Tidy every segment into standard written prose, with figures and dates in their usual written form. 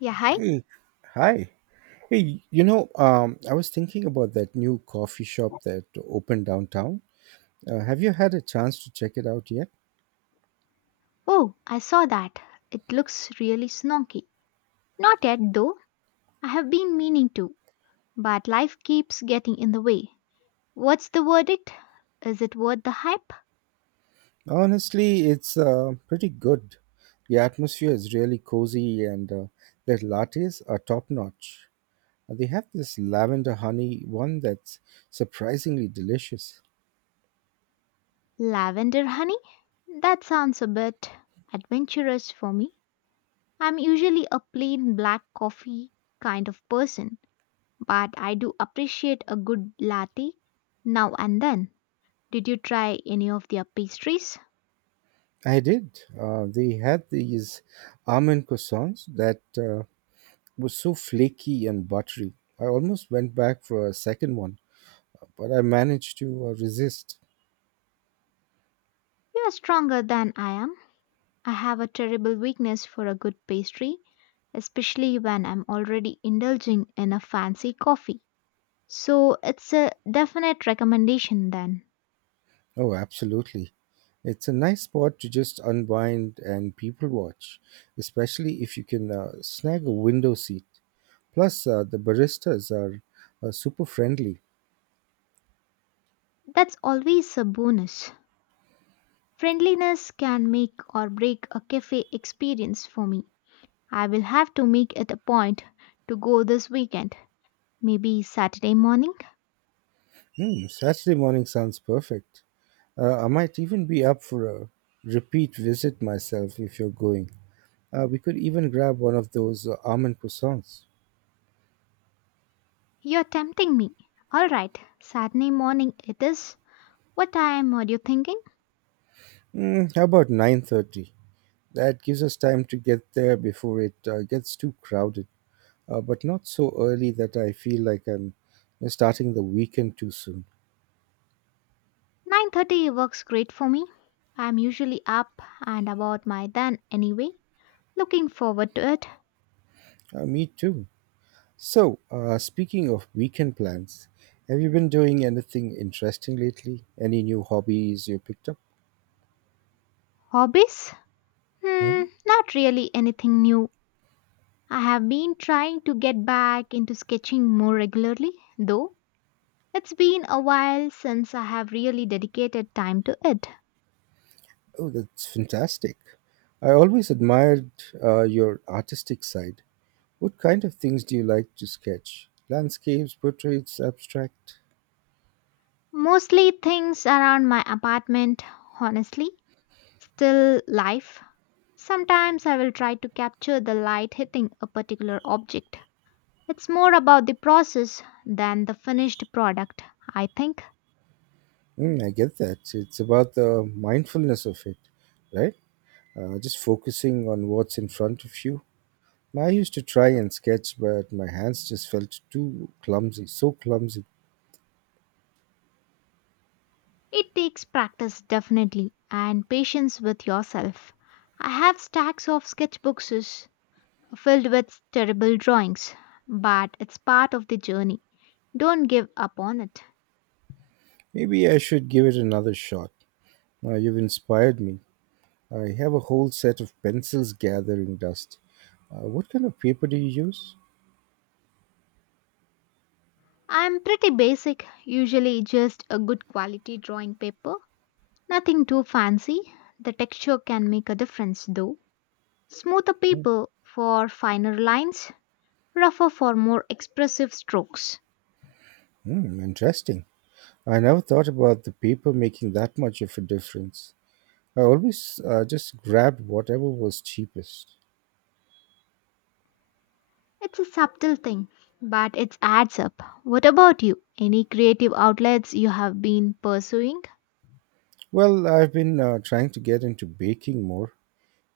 Yeah, hi. Hey, hi. Hey, I was thinking about that new coffee shop that opened downtown. Have you had a chance to check it out yet? Oh, I saw that. It looks really snonky. Not yet, though. I have been meaning to, but life keeps getting in the way. What's the verdict? Is it worth the hype? Honestly, it's pretty good. The atmosphere is really cozy, and their lattes are top notch. They have this lavender honey one that's surprisingly delicious. Lavender honey? That sounds a bit adventurous for me. I'm usually a plain black coffee kind of person, but I do appreciate a good latte now and then. Did you try any of their pastries? I did. They had these almond croissants that were so flaky and buttery. I almost went back for a second one, but I managed to resist. You are stronger than I am. I have a terrible weakness for a good pastry, especially when I'm already indulging in a fancy coffee. So it's a definite recommendation then. Oh, absolutely. It's a nice spot to just unwind and people watch, especially if you can snag a window seat. Plus, the baristas are super friendly. That's always a bonus. Friendliness can make or break a cafe experience for me. I will have to make it a point to go this weekend, maybe Saturday morning. Hmm, Saturday morning sounds perfect. I might even be up for a repeat visit myself if you're going. We could even grab one of those almond croissants. You're tempting me. All right, Saturday morning it is. What time are you thinking? Mm, how about 9:30? That gives us time to get there before it gets too crowded, but not so early that I feel like I'm starting the weekend too soon. 9:30 works great for me. I'm usually up and about my then anyway. Looking forward to it. Me too. So, speaking of weekend plans, have you been doing anything interesting lately? Any new hobbies you picked up? Hobbies? Hmm. Hmm, not really anything new. I have been trying to get back into sketching more regularly, though. It's been a while since I have really dedicated time to it. Oh, that's fantastic. I always admired your artistic side. What kind of things do you like to sketch? Landscapes, portraits, abstract? Mostly things around my apartment, honestly. Still life. Sometimes I will try to capture the light hitting a particular object. It's more about the process than the finished product, I think. Mm, I get that. It's about the mindfulness of it, right? Just focusing on what's in front of you. I used to try and sketch, but my hands just felt too clumsy, so clumsy. It takes practice, definitely, and patience with yourself. I have stacks of sketchbooks filled with terrible drawings, but it's part of the journey. Don't give up on it. Maybe I should give it another shot. Now you've inspired me. I have a whole set of pencils gathering dust. What kind of paper do you use? I'm pretty basic, usually just a good quality drawing paper, nothing too fancy. The texture can make a difference though. Smoother Hmm, paper for finer lines, rougher for more expressive strokes. hmm, interesting. I never thought about the paper making that much of a difference. I always just grabbed whatever was cheapest. It's a subtle thing, but it adds up. What about you? Any creative outlets you have been pursuing? Well, I've been trying to get into baking more.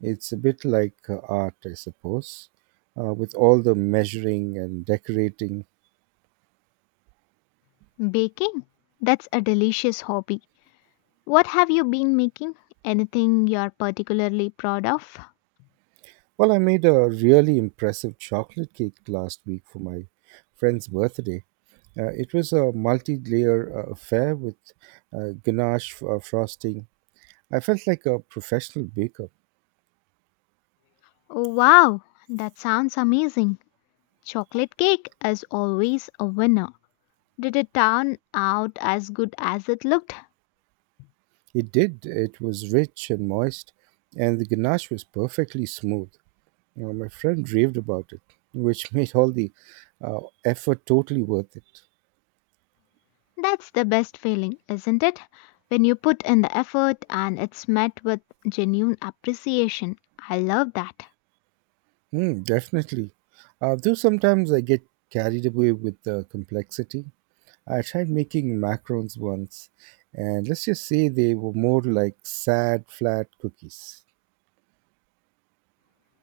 It's a bit like art, I suppose, with all the measuring and decorating. Baking? That's a delicious hobby. What have you been making? Anything you're particularly proud of? Well, I made a really impressive chocolate cake last week for my friend's birthday. It was a multi layer affair with ganache frosting. I felt like a professional baker. Oh, wow, that sounds amazing. Chocolate cake is always a winner. Did it turn out as good as it looked? It did, it was rich and moist, and the ganache was perfectly smooth. My friend raved about it, which made all the uh, effort totally worth it. That's the best feeling, isn't it? When you put in the effort and it's met with genuine appreciation. I love that. Mm, definitely. Though sometimes I get carried away with the complexity. I tried making macarons once, and let's just say they were more like sad, flat cookies.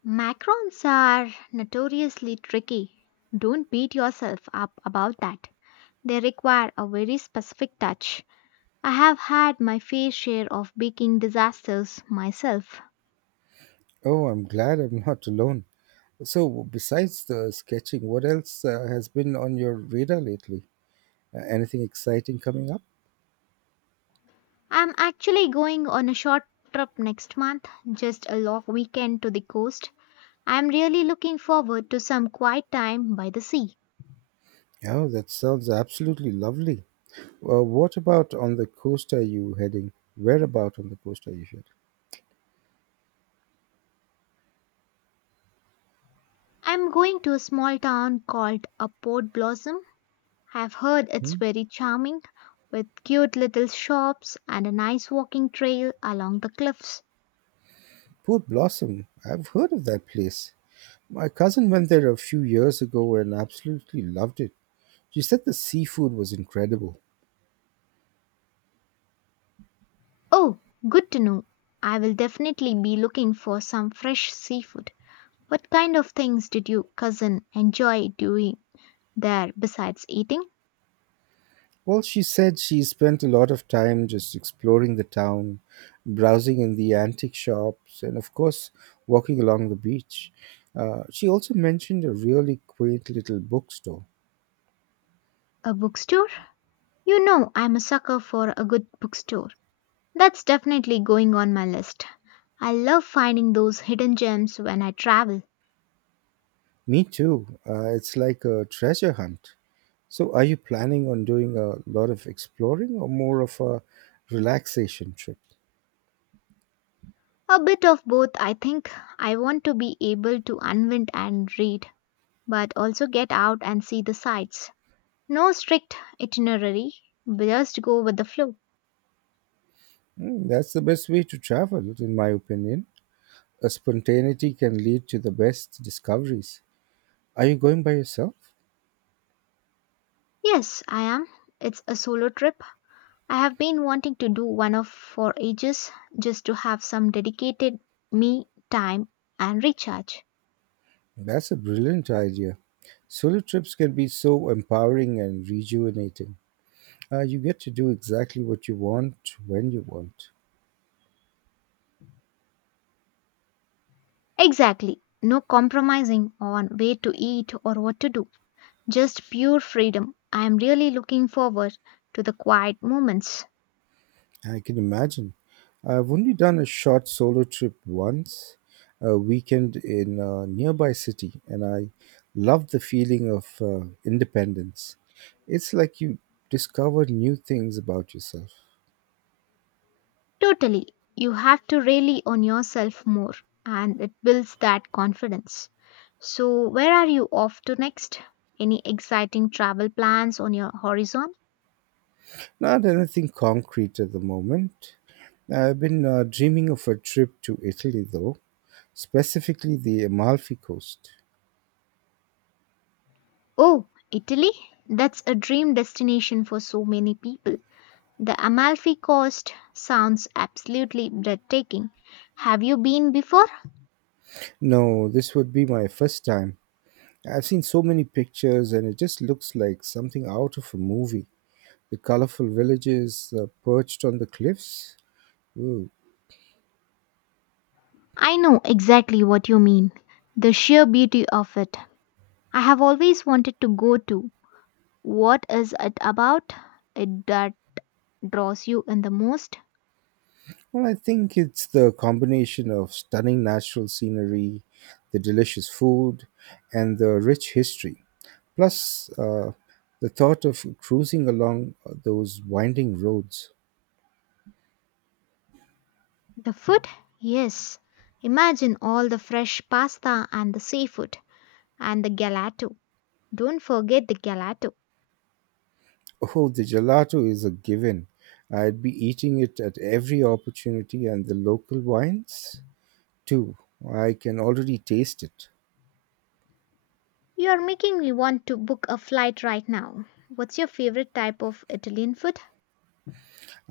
Macrons are notoriously tricky. Don't beat yourself up about that. They require a very specific touch. I have had my fair share of baking disasters myself. Oh, I'm glad I'm not alone. So, besides the sketching, what else has been on your radar lately? Anything exciting coming up? I'm actually going on a short trip next month, just a long weekend to the coast. I'm really looking forward to some quiet time by the sea. Oh, that sounds absolutely lovely. Well, what about on the coast are you heading? Where about on the coast are you heading? I'm going to a small town called a Port Blossom. I've heard Hmm? it's very charming, with cute little shops and a nice walking trail along the cliffs. Port Blossom. I've heard of that place. My cousin went there a few years ago and absolutely loved it. She said the seafood was incredible. Oh, good to know. I will definitely be looking for some fresh seafood. What kind of things did your cousin enjoy doing there besides eating? Well, she said she spent a lot of time just exploring the town, browsing in the antique shops, and of course, walking along the beach. She also mentioned a really quaint little bookstore. A bookstore? You know, I'm a sucker for a good bookstore. That's definitely going on my list. I love finding those hidden gems when I travel. Me too. It's like a treasure hunt. So, are you planning on doing a lot of exploring or more of a relaxation trip? A bit of both, I think. I want to be able to unwind and read, but also get out and see the sights. No strict itinerary, just go with the flow. Hmm, that's the best way to travel, in my opinion. A spontaneity can lead to the best discoveries. Are you going by yourself? Yes, I am. It's a solo trip. I have been wanting to do one of for ages just to have some dedicated me time and recharge. That's a brilliant idea. Solo trips can be so empowering and rejuvenating. You get to do exactly what you want when you want. Exactly. No compromising on where to eat or what to do. Just pure freedom. I am really looking forward to the quiet moments. I can imagine. I've only done a short solo trip once, a weekend in a nearby city, and I loved the feeling of independence. It's like you discovered new things about yourself. Totally. You have to rely on yourself more, and it builds that confidence. So, where are you off to next? Any exciting travel plans on your horizon? Not anything concrete at the moment. I've been dreaming of a trip to Italy, though, specifically the Amalfi Coast. Oh, Italy? That's a dream destination for so many people. The Amalfi Coast sounds absolutely breathtaking. Have you been before? No, this would be my first time. I've seen so many pictures, and it just looks like something out of a movie. The colorful villages perched on the cliffs. Ooh. I know exactly what you mean. The sheer beauty of it. I have always wanted to go to. What is it about it that draws you in the most? Well, I think it's the combination of stunning natural scenery, the delicious food, and the rich history. Plus, the thought of cruising along those winding roads. The food? Yes. Imagine all the fresh pasta and the seafood and the gelato. Don't forget the gelato. Oh, the gelato is a given. I'd be eating it at every opportunity, and the local wines too. I can already taste it. You are making me want to book a flight right now. What's your favorite type of Italian food?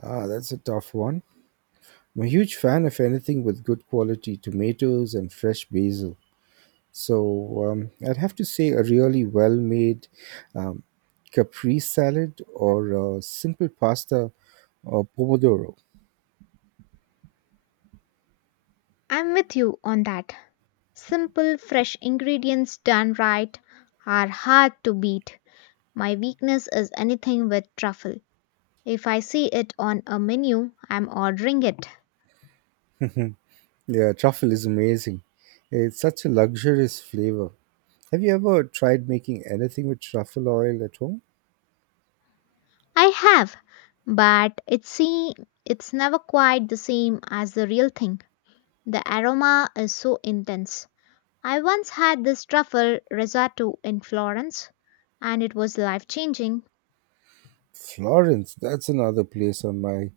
Ah, that's a tough one. I'm a huge fan of anything with good quality tomatoes and fresh basil. So I'd have to say a really well made um, caprese salad or a simple pasta or pomodoro. I'm with you on that. Simple, fresh ingredients done right are hard to beat. My weakness is anything with truffle. If I see it on a menu, I'm ordering it. Yeah, truffle is amazing. It's such a luxurious flavor. Have you ever tried making anything with truffle oil at home? I have, but it's never quite the same as the real thing. The aroma is so intense. I once had this truffle risotto in Florence, and it was life changing. Florence, that's another place on my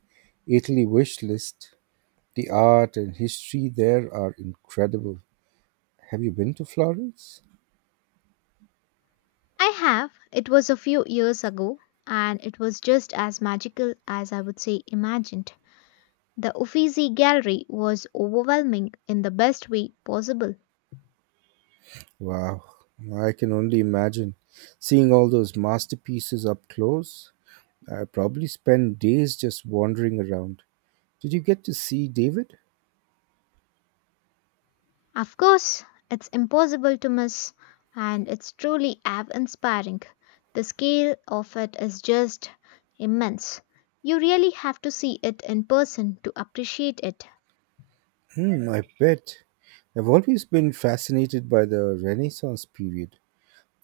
Italy wish list. The art and history there are incredible. Have you been to Florence? I have. It was a few years ago, and it was just as magical as I would say imagined. The Uffizi Gallery was overwhelming in the best way possible. Wow, I can only imagine seeing all those masterpieces up close. I probably spent days just wandering around. Did you get to see David? Of course, it's impossible to miss, and it's truly awe inspiring. The scale of it is just immense. You really have to see it in person to appreciate it. Hmm, I bet. I've always been fascinated by the Renaissance period,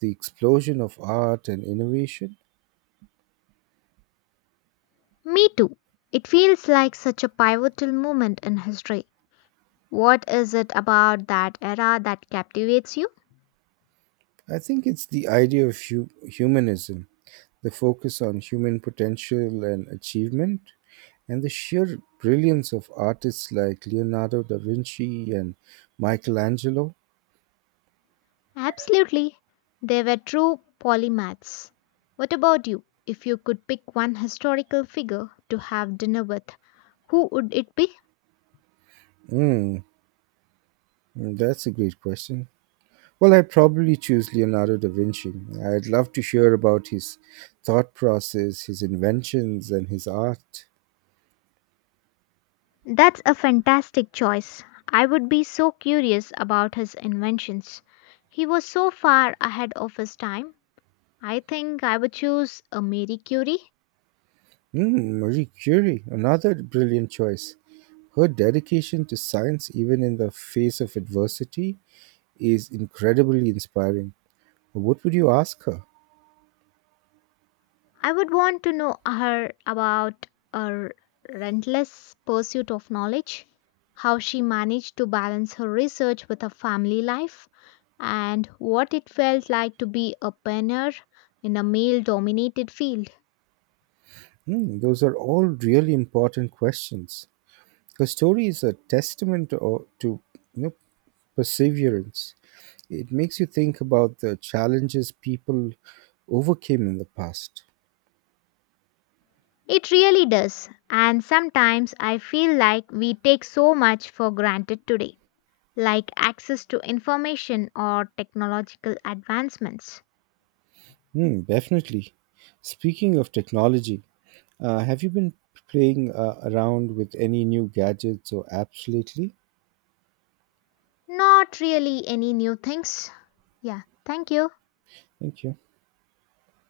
the explosion of art and innovation. Me too. It feels like such a pivotal moment in history. What is it about that era that captivates you? I think it's the idea of humanism, the focus on human potential and achievement, and the sheer brilliance of artists like Leonardo da Vinci and Michelangelo. Absolutely. They were true polymaths. What about you? If you could pick one historical figure to have dinner with, who would it be? Mm, that's a great question. Well, I'd probably choose Leonardo da Vinci. I'd love to hear about his thought process, his inventions, and his art. That's a fantastic choice. I would be so curious about his inventions. He was so far ahead of his time. I think I would choose a Marie Curie. Mm, Marie Curie, another brilliant choice. Her dedication to science, even in the face of adversity, is incredibly inspiring. What would you ask her? I would want to know her about her relentless pursuit of knowledge, how she managed to balance her research with her family life, and what it felt like to be a pioneer in a male dominated field. Hmm, those are all really important questions. Her story is a testament to you know, perseverance. It makes you think about the challenges people overcame in the past. It really does. And sometimes I feel like we take so much for granted today, like access to information or technological advancements. Hmm, definitely. Speaking of technology, have you been playing around with any new gadgets or apps lately? Not really any new things. Yeah, thank you. Thank you.